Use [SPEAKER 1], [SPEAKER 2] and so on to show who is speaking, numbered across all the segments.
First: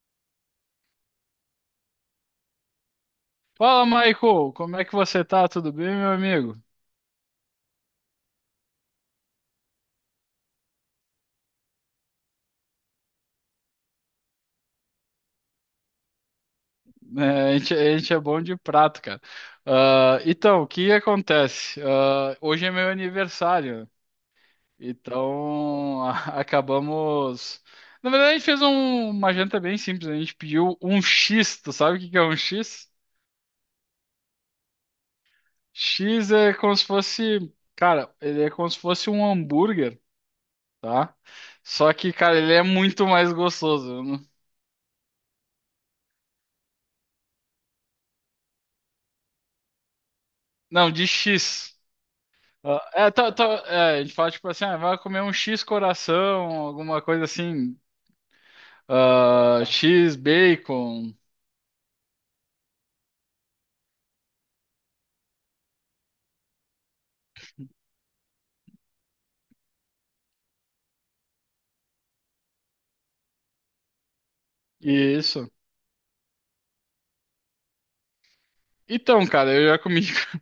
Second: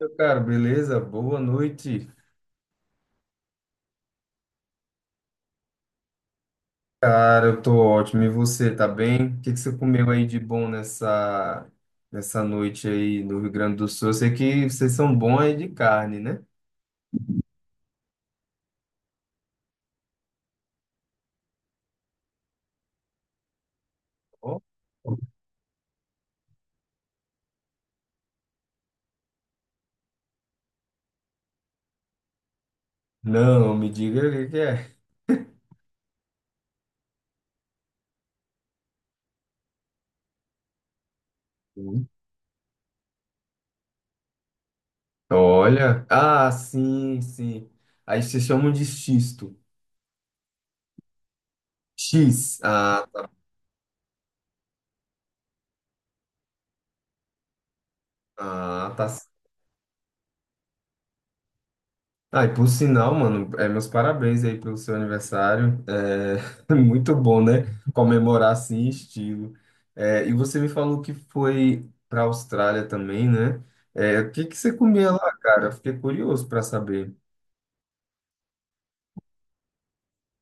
[SPEAKER 1] Meu caro, beleza? Boa noite.
[SPEAKER 2] Fala, Michael, como é que você tá? Tudo bem, meu amigo?
[SPEAKER 1] Cara, eu tô ótimo. E você, tá bem? O que que você comeu aí de bom nessa noite aí no Rio Grande do Sul? Eu sei que vocês são bons aí de carne, né?
[SPEAKER 2] É, a gente é bom de prato, cara. Ah, então, o que acontece? Ah, hoje é meu aniversário,
[SPEAKER 1] Ó.
[SPEAKER 2] então acabamos. Na verdade, a gente fez uma janta bem simples, a gente pediu um X, tu sabe o que que é um X?
[SPEAKER 1] Não, me diga o que que é.
[SPEAKER 2] X é como se fosse, cara, ele é como se fosse um hambúrguer, tá? Só
[SPEAKER 1] Ui.
[SPEAKER 2] que, cara, ele é muito mais gostoso, né?
[SPEAKER 1] Olha. Ah, sim, sim. Aí vocês chamam de xisto.
[SPEAKER 2] Não, de X.
[SPEAKER 1] X.
[SPEAKER 2] Ah,
[SPEAKER 1] Ah,
[SPEAKER 2] é,
[SPEAKER 1] tá.
[SPEAKER 2] tá, tá, é, a gente fala tipo assim, ah, vai comer um X coração, alguma coisa assim,
[SPEAKER 1] Ah, tá.
[SPEAKER 2] ah, X bacon,
[SPEAKER 1] Ah, e por sinal, mano, meus parabéns aí pelo seu aniversário. É muito bom, né? Comemorar assim em estilo. É, e você me falou que foi para a Austrália também, né? É, o que que você
[SPEAKER 2] e
[SPEAKER 1] comia lá,
[SPEAKER 2] isso.
[SPEAKER 1] cara? Eu fiquei curioso para saber.
[SPEAKER 2] Então, cara, eu já comi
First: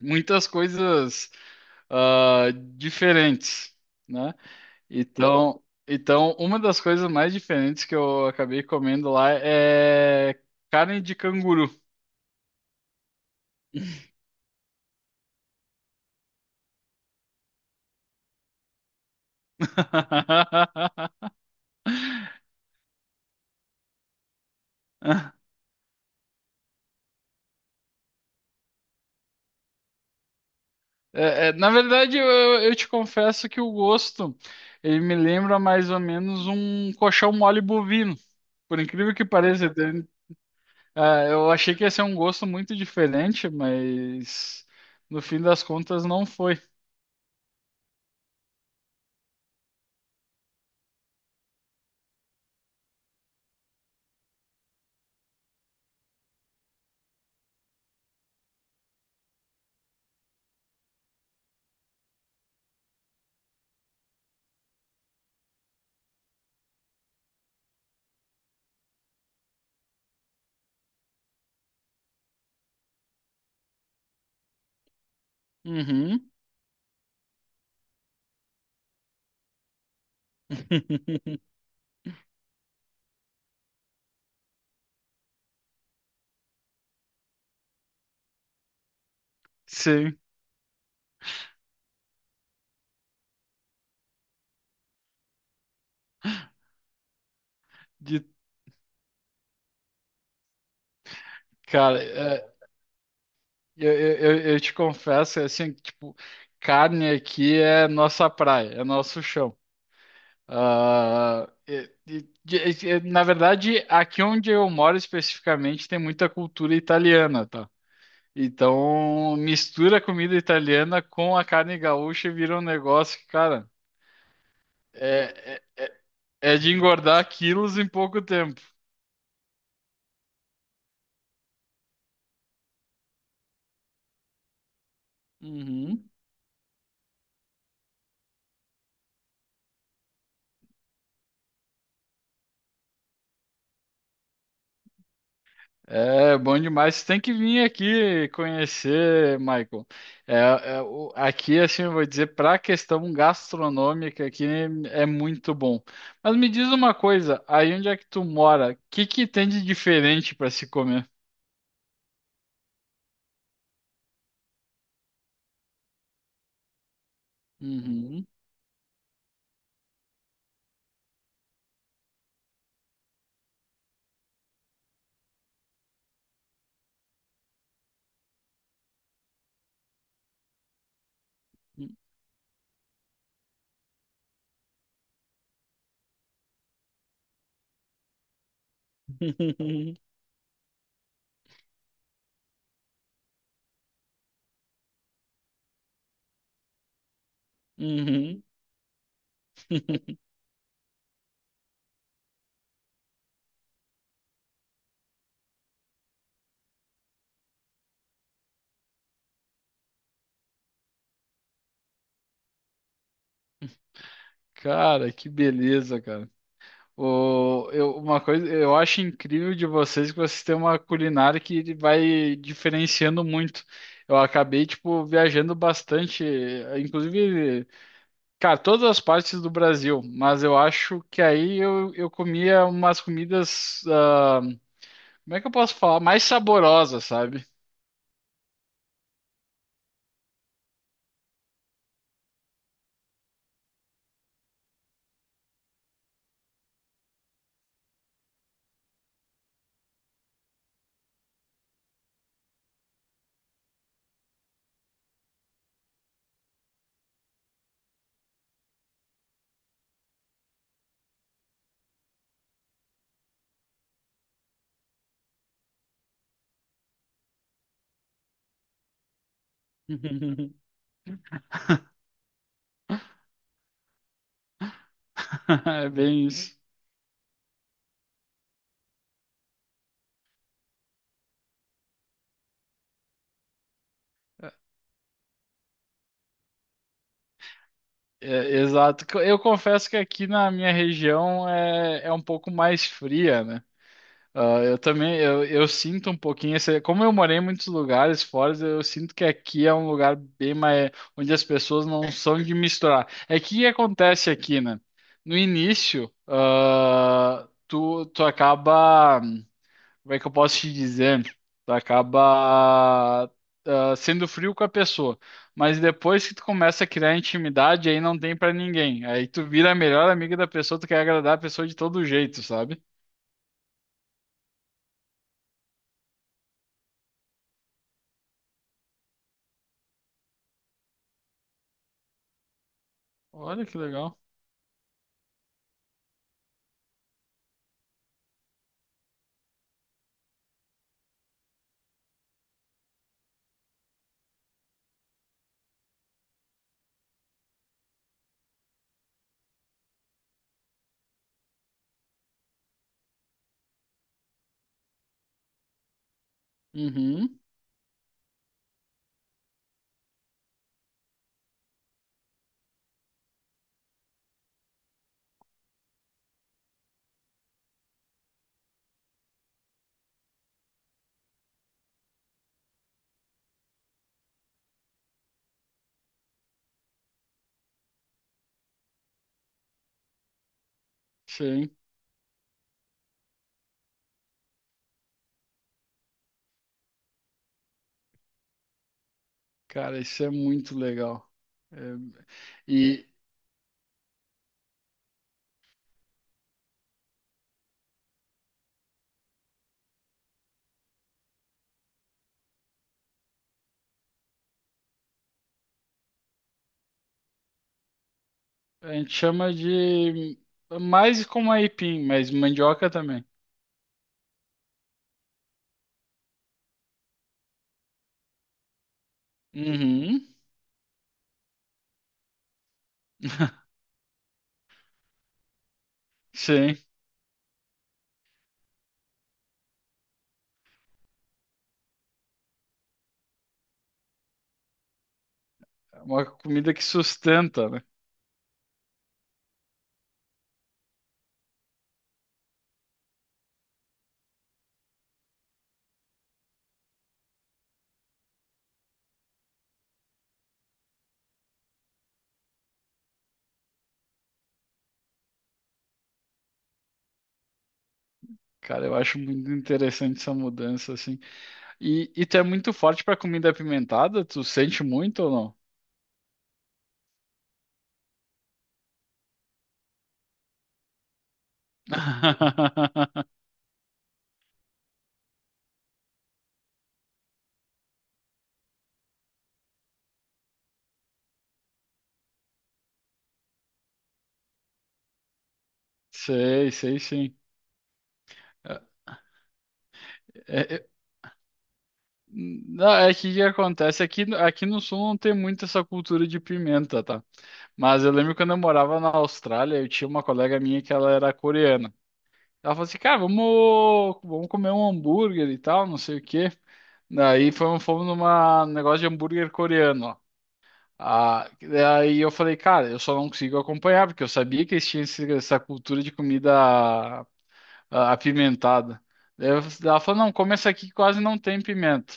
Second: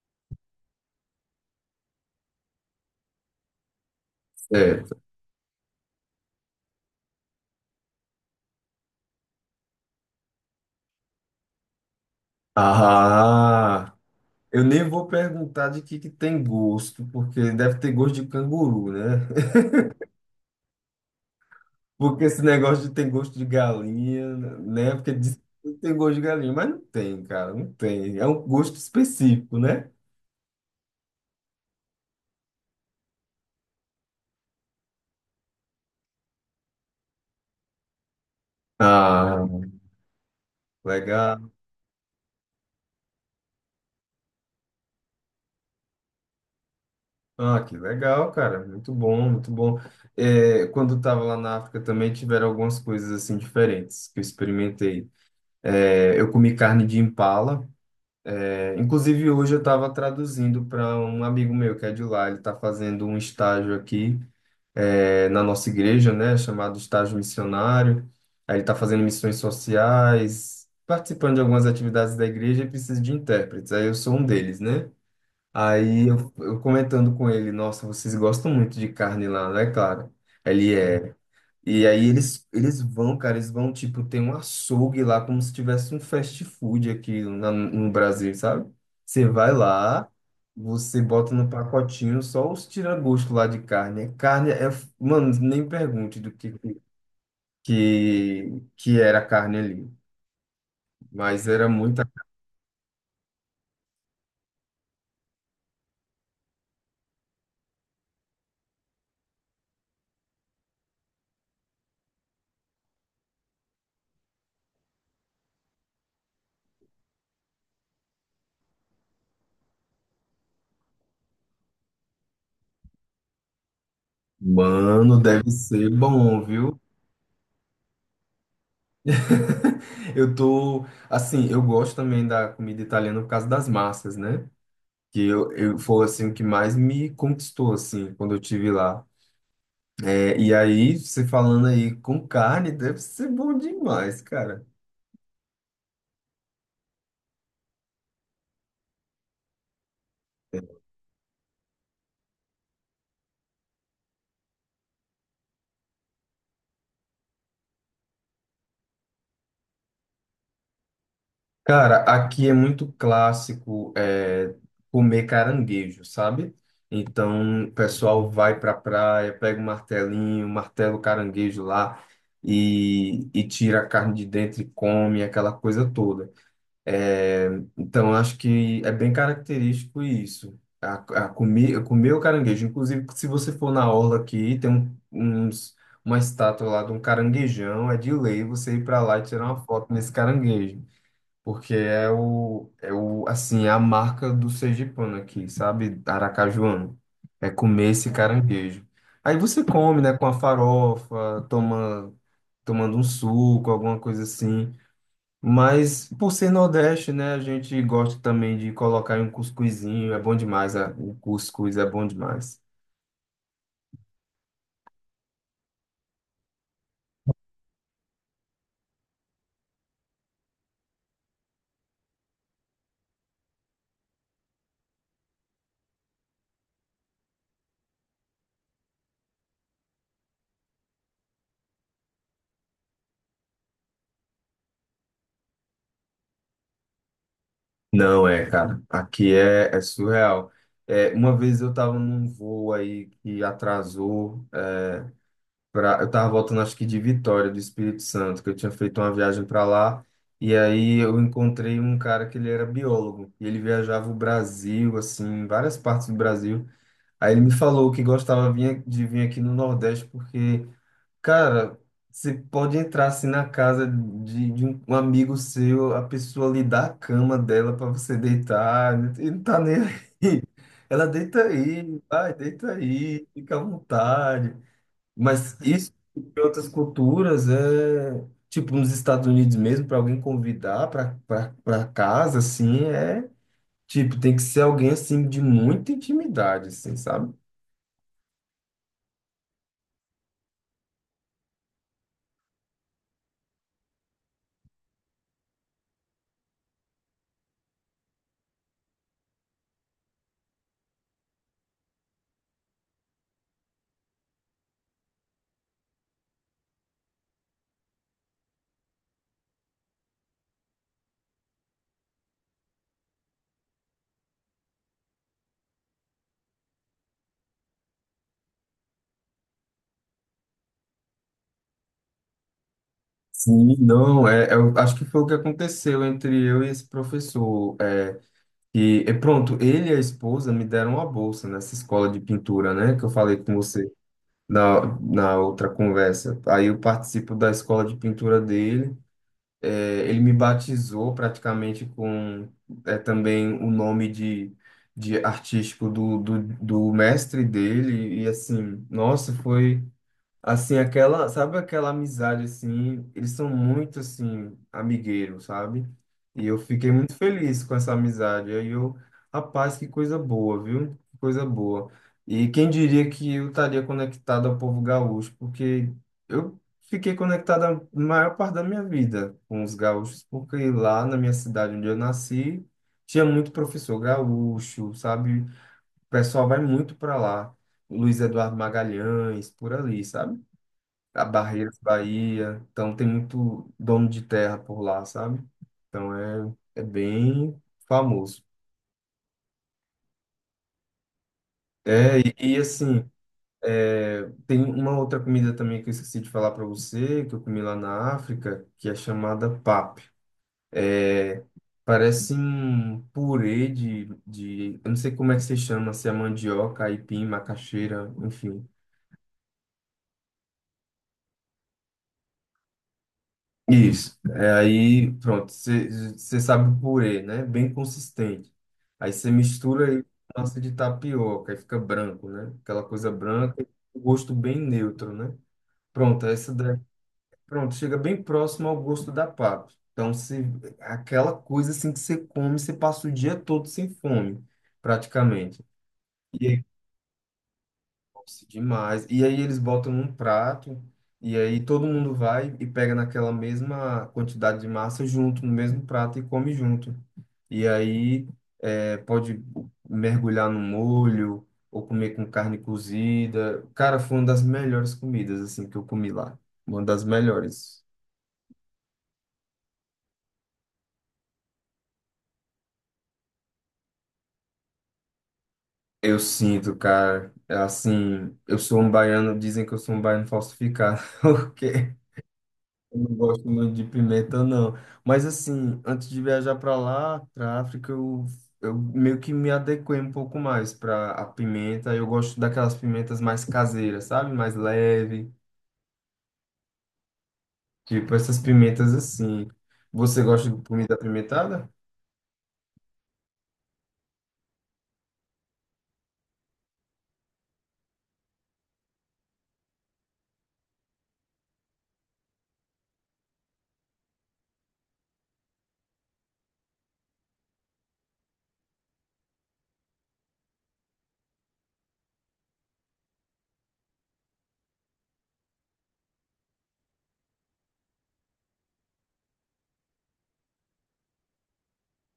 [SPEAKER 2] muitas coisas, ah, diferentes, né?
[SPEAKER 1] Certo.
[SPEAKER 2] Então, uma das coisas mais diferentes que eu acabei comendo lá é carne de canguru.
[SPEAKER 1] Ah, eu nem vou perguntar de que tem gosto, porque deve ter gosto de canguru, né? Porque esse negócio de tem gosto de galinha, né? Porque diz que tem gosto de galinha, mas não tem, cara, não tem. É um gosto específico, né?
[SPEAKER 2] É, é, na verdade, eu te confesso que o gosto, ele me lembra mais ou menos um colchão mole bovino. Por incrível que
[SPEAKER 1] Ah,
[SPEAKER 2] pareça, entende? Ah,
[SPEAKER 1] legal.
[SPEAKER 2] eu achei que ia ser um gosto muito diferente, mas no fim das contas não foi.
[SPEAKER 1] Ah, que legal, cara. Muito bom, muito bom. É, quando eu tava lá na África também tiveram algumas coisas assim diferentes que eu experimentei. É, eu comi carne de impala. É, inclusive hoje eu estava traduzindo para um amigo meu que é de lá. Ele está fazendo um estágio aqui. Na nossa igreja, né, chamado estágio missionário. Aí ele está fazendo missões sociais, participando de algumas atividades da igreja e precisa de intérpretes. Aí eu sou um deles, né? Aí
[SPEAKER 2] Uhum.
[SPEAKER 1] eu, eu comentando com ele, nossa, vocês gostam muito de carne lá, né, cara? Ele é. E aí eles vão, cara, eles vão, tipo, ter um açougue lá, como se tivesse um fast food aqui na- no Brasil, sabe? Você vai lá,
[SPEAKER 2] Sim,
[SPEAKER 1] você bota no pacotinho só os tira-gosto lá de carne. É. Carne é, mano, nem pergunte do
[SPEAKER 2] de
[SPEAKER 1] que, que era a carne ali. Mas era
[SPEAKER 2] cara,
[SPEAKER 1] muita.
[SPEAKER 2] é, eu te confesso, é assim, que, tipo, carne aqui é nossa praia, é nosso chão. Ah, na verdade, aqui onde eu moro especificamente tem muita cultura italiana, tá? Então, mistura a comida italiana com a carne gaúcha e vira um negócio que, cara,
[SPEAKER 1] Mano, deve
[SPEAKER 2] é, é,
[SPEAKER 1] ser
[SPEAKER 2] é
[SPEAKER 1] bom,
[SPEAKER 2] é de
[SPEAKER 1] viu?
[SPEAKER 2] engordar quilos em pouco tempo.
[SPEAKER 1] Eu tô, assim, eu gosto também da comida italiana por causa das massas, né? Que eu foi
[SPEAKER 2] Uhum.
[SPEAKER 1] assim o que mais me conquistou assim quando eu tive lá. É, e aí você falando aí com carne deve ser bom demais, cara.
[SPEAKER 2] É bom demais. Você tem que vir aqui conhecer, Michael. É, é, aqui, assim, eu vou dizer, para a questão gastronômica, aqui é muito bom. Mas me diz uma coisa, aí onde é que tu mora? O que que tem de diferente para se comer?
[SPEAKER 1] Cara, aqui é muito clássico é, comer caranguejo, sabe? Então, o
[SPEAKER 2] Uhum.
[SPEAKER 1] pessoal vai pra praia, pega um martelinho, martela o caranguejo lá e tira a carne de dentro e come, aquela coisa toda. É, então, acho que é bem característico isso. A comer, comer o caranguejo. Inclusive, se você for na orla aqui, uns, uma estátua lá de um caranguejão. É de lei você ir para lá e tirar uma foto nesse caranguejo. Porque assim, é a marca do sergipano aqui, sabe? Aracajuano. É comer esse
[SPEAKER 2] Uhum.
[SPEAKER 1] caranguejo. Aí você come, né, com a farofa, tomando um suco, alguma coisa assim. Mas por ser Nordeste, né, a gente gosta também de colocar em um cuscuzinho, é bom demais, a- o cuscuz é bom demais.
[SPEAKER 2] Cara, que beleza, cara. O, eu, uma coisa, eu acho incrível de vocês que vocês têm uma culinária que vai diferenciando muito. Eu acabei, tipo, viajando bastante, inclusive, cara, todas as partes do Brasil, mas eu acho que aí eu comia umas comidas, ah, como é que eu posso falar? Mais saborosas, sabe?
[SPEAKER 1] Não é, cara, aqui é, é surreal. É, uma vez eu tava num voo aí que atrasou, eu tava voltando acho que de Vitória, do Espírito Santo, que eu tinha feito uma viagem para lá, e aí eu encontrei um cara que ele era biólogo, e ele viajava o Brasil, assim, várias partes do Brasil. Aí ele me falou que de vir aqui no Nordeste porque cara, você pode entrar assim na casa de um amigo seu, a pessoa lhe dá a cama dela para você deitar, e não tá nem aí. Ela deita aí, vai, deita aí, fica à vontade. Mas
[SPEAKER 2] É
[SPEAKER 1] isso
[SPEAKER 2] bem
[SPEAKER 1] em
[SPEAKER 2] isso.
[SPEAKER 1] outras culturas é, tipo nos Estados Unidos mesmo, para alguém convidar para casa, assim, é, tipo, tem que ser alguém assim de muita intimidade, assim, sabe?
[SPEAKER 2] É, exato. Eu confesso que aqui na minha região é, é um pouco mais fria, né? Ah, eu também, eu sinto um pouquinho esse, como eu morei em muitos lugares fora, eu sinto que aqui é um lugar bem mais, onde as pessoas não são de misturar. É que o que acontece aqui, né? No início, ah, tu acaba, como é que eu posso te dizer? Tu acaba, ah, sendo frio com a pessoa, mas depois que tu começa a criar intimidade, aí não tem pra ninguém. Aí tu vira a melhor amiga da pessoa, tu quer agradar a pessoa de todo jeito, sabe?
[SPEAKER 1] Sim, não, é, eu acho que foi o que aconteceu entre eu e esse professor. É, e pronto, ele e a esposa me deram uma bolsa nessa escola de pintura, né? Que eu falei com
[SPEAKER 2] Olha que
[SPEAKER 1] você
[SPEAKER 2] legal.
[SPEAKER 1] na outra conversa. Aí eu participo da escola de pintura dele. É, ele me batizou praticamente com é, também o nome de artístico do mestre dele. E assim, nossa, foi. Assim, aquela, sabe aquela amizade assim, eles são muito assim amigueiros, sabe? E eu fiquei muito
[SPEAKER 2] Uhum.
[SPEAKER 1] feliz com essa amizade. Aí eu, rapaz, que coisa boa, viu? Que coisa boa. E quem diria que eu estaria conectado ao povo gaúcho, porque eu fiquei conectado a maior parte da minha vida com os gaúchos, porque lá na minha cidade onde eu nasci, tinha muito professor gaúcho, sabe? O pessoal vai muito para lá. Luiz Eduardo Magalhães, por ali, sabe? A
[SPEAKER 2] Sim,
[SPEAKER 1] Barreiras, Bahia. Então tem muito dono de terra por lá, sabe? Então é, é bem famoso.
[SPEAKER 2] cara, isso é muito legal. É,
[SPEAKER 1] É,
[SPEAKER 2] e
[SPEAKER 1] assim, é, tem uma outra comida também que eu esqueci de falar para você, que eu comi lá na África, que é chamada pap. É, parece um purê de eu não sei como é que se chama, se é mandioca, aipim, macaxeira, enfim.
[SPEAKER 2] a gente chama de mais como aipim, mas mandioca também.
[SPEAKER 1] Isso. É, aí, pronto, você sabe o purê, né? Bem consistente. Aí você mistura aí
[SPEAKER 2] Uhum.
[SPEAKER 1] com massa de tapioca, aí fica branco, né? Aquela coisa branca, o gosto bem neutro, né? Pronto, essa
[SPEAKER 2] Sim,
[SPEAKER 1] daí, pronto, chega bem próximo ao gosto da papa. Então, se aquela coisa assim que você come, você passa o dia todo sem fome, praticamente.
[SPEAKER 2] é uma comida que sustenta, né?
[SPEAKER 1] Nossa, demais. E aí eles botam num prato, e aí todo mundo vai e pega naquela mesma quantidade de massa junto, no mesmo prato e come junto. E aí é, pode mergulhar no molho, ou comer com carne cozida. Cara, foi uma das melhores comidas, assim, que eu comi lá. Uma das melhores.
[SPEAKER 2] Cara, eu acho muito interessante essa mudança, assim. E tu é muito forte pra comida apimentada? Tu sente muito ou não?
[SPEAKER 1] Eu sinto, cara, é assim, eu sou um baiano, dizem que eu sou um baiano falsificado, porque eu não gosto muito de pimenta, não. Mas assim, antes de viajar para lá, para África, eu meio que me adequei um pouco mais para a pimenta. Eu gosto daquelas pimentas mais caseiras, sabe? Mais leve,
[SPEAKER 2] Sei, sei sim.
[SPEAKER 1] tipo essas
[SPEAKER 2] É,
[SPEAKER 1] pimentas assim. Você gosta de
[SPEAKER 2] é, é,
[SPEAKER 1] comida apimentada?
[SPEAKER 2] não, é que o que acontece aqui, aqui no sul não tem muito essa cultura de pimenta, tá? Mas eu lembro quando eu morava na Austrália, eu tinha uma colega minha que ela era coreana. Ela falou assim, cara, vamos comer um hambúrguer e tal, não sei o quê. Daí fomos numa um negócio de hambúrguer coreano, ó. Ah, daí eu falei, cara, eu só não consigo acompanhar, porque eu sabia que eles tinham essa cultura de comida, ah, apimentada. Daí eu- ela falou, não, come essa aqui que quase não tem pimenta.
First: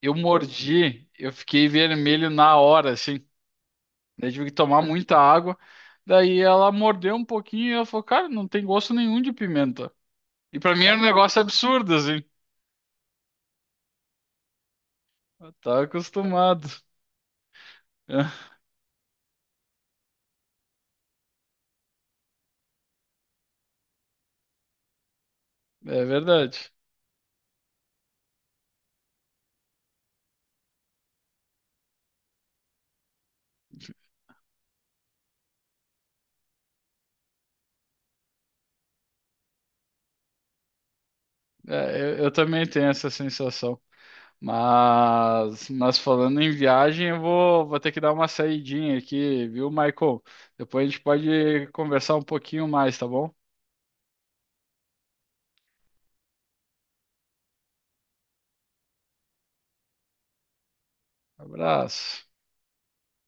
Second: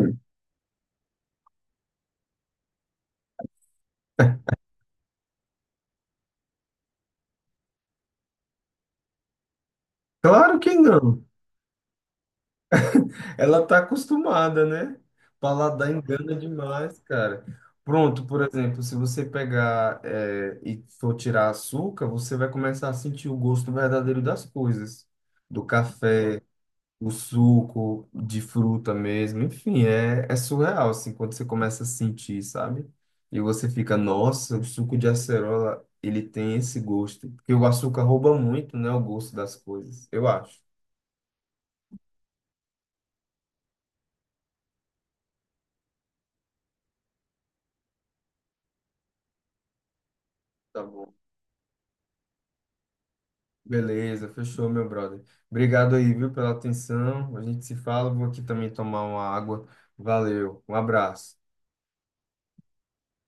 [SPEAKER 2] Eu mordi, eu fiquei vermelho na hora, assim. Daí tive que tomar muita água. Daí ela mordeu um pouquinho e ela falou, cara, não tem gosto nenhum de pimenta.
[SPEAKER 1] claro
[SPEAKER 2] E
[SPEAKER 1] que
[SPEAKER 2] pra mim era um
[SPEAKER 1] não.
[SPEAKER 2] negócio absurdo, assim.
[SPEAKER 1] Ela tá acostumada, né?
[SPEAKER 2] Eu tava
[SPEAKER 1] Paladar engana
[SPEAKER 2] acostumado.
[SPEAKER 1] demais, cara. Pronto, por exemplo, se você pegar e for tirar açúcar, você vai começar a sentir o gosto verdadeiro das coisas, do
[SPEAKER 2] É
[SPEAKER 1] café,
[SPEAKER 2] verdade.
[SPEAKER 1] o suco, de fruta mesmo, enfim, é, é surreal, assim, quando você começa a sentir, sabe? E você fica, nossa, o suco de acerola, ele tem esse gosto, porque o açúcar rouba muito, né, o gosto das coisas, eu acho.
[SPEAKER 2] É, eu também tenho essa sensação. Mas falando em viagem, vou ter que dar uma saidinha aqui, viu, Michael?
[SPEAKER 1] Tá
[SPEAKER 2] Depois a gente
[SPEAKER 1] bom.
[SPEAKER 2] pode conversar um pouquinho mais, tá bom?
[SPEAKER 1] Beleza, fechou, meu brother. Obrigado aí, viu, pela atenção. A gente se fala. Vou aqui também tomar uma água. Valeu, um abraço.
[SPEAKER 2] Abraço.